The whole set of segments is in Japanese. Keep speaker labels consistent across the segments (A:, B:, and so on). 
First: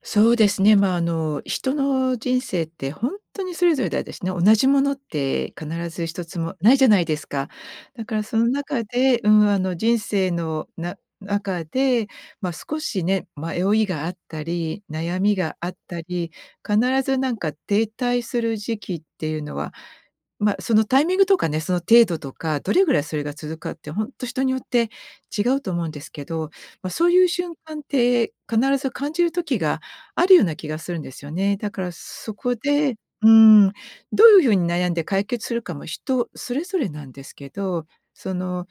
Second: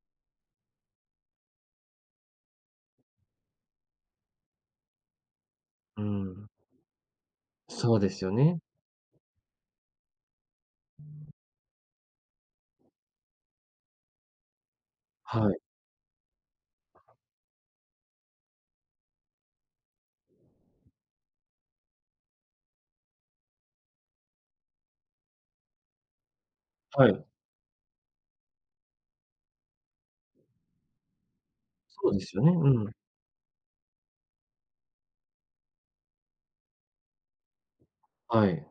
A: そうですね、まあ、あの、人の人生ってほんとにそれぞれだ、でし、ね、同じものって必
B: う
A: ず1つ
B: ん。
A: もないじゃないですか。
B: そう
A: だ
B: で
A: か
B: す
A: ら
B: よ
A: その
B: ね。
A: 中で、うん、あの、人生のな中で、ま、少しね、迷いがあったり悩み
B: は
A: が
B: い。
A: あったり、必ずなんか停滞する時期ってゆうのは、ま、そのタイミングとかね、その程度とか、どれぐらいそれが続くかってほんと人によって違うと思うんですけど、ま、そ
B: は
A: う
B: い。
A: ゆう瞬間って必ず感じる時があるような気がするんですよね。だから
B: そうで
A: そ
B: すよね。う
A: こ
B: んうん。
A: で、うーん、どういうふうに悩んで解決するかも人それぞれなんですけど、そ
B: はい。
A: の、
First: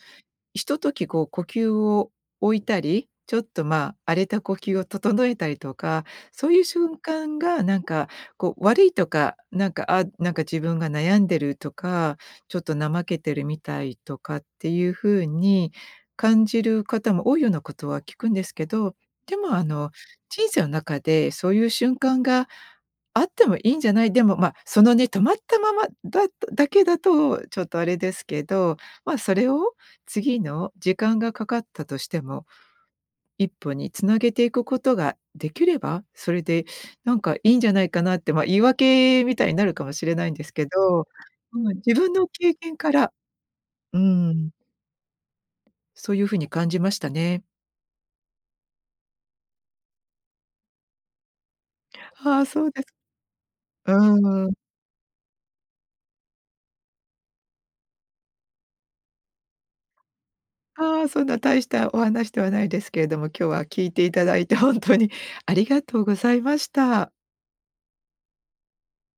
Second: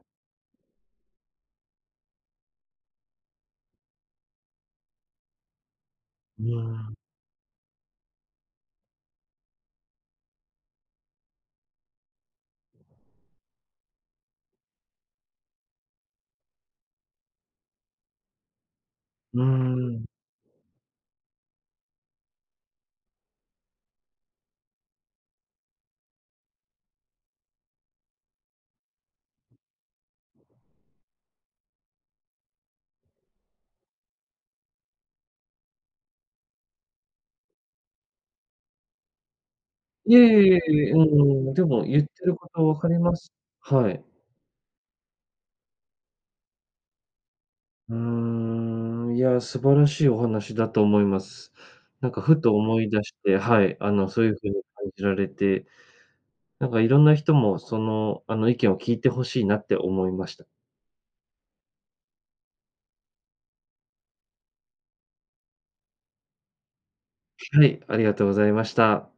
A: ひととき、こう、呼吸を、置いたり、ちょっと、まあ、荒れた呼吸を整えたりとか、
B: う
A: そうゆう
B: ーん。
A: 瞬間が、なんかこう、悪いとか、なんか、あ、なんか、自分が悩んでるとか、ちょっと怠けてるみたいとかってゆうふうに感じる方も多いようなことは聞くんですけど、で
B: うー
A: も、あの、
B: ん。
A: 人生の中でそうゆう瞬間があってもいいんじゃない、でも、ま、そのね、止まったまま、だだけだとちょっとあれですけど、ま、それを次の、時間がかかったとしても、1歩につなげていくことができれば、それでなんかいいんじゃないかなって、ま、言い訳みたいになるかもしれ
B: いえい
A: ないんで
B: えい
A: す
B: え
A: け
B: いえ、う
A: ど、
B: んうん、で
A: うん、
B: も、
A: 自
B: ゆって
A: 分の
B: るこ
A: 経
B: と
A: 験
B: 分か
A: か
B: り
A: ら
B: ます、は
A: うー
B: い。
A: ん。そうゆうふうに感じましたね。
B: うーん、いや、素晴らしいお話だと思います。なんか、
A: あ
B: ふ
A: あ、
B: と
A: そうで
B: 思
A: す。
B: い出して、はい、
A: う
B: あの、そうゆう
A: んう
B: 風
A: ん。
B: に感じられて。なんか、色んな人も、その、あの、意見を聞いて欲しいなって思いました。
A: ああ、そんな大したお話ではないですけれども、今日は聞いていただいてほんとにありがとうございました。
B: はい、ありがとうございました。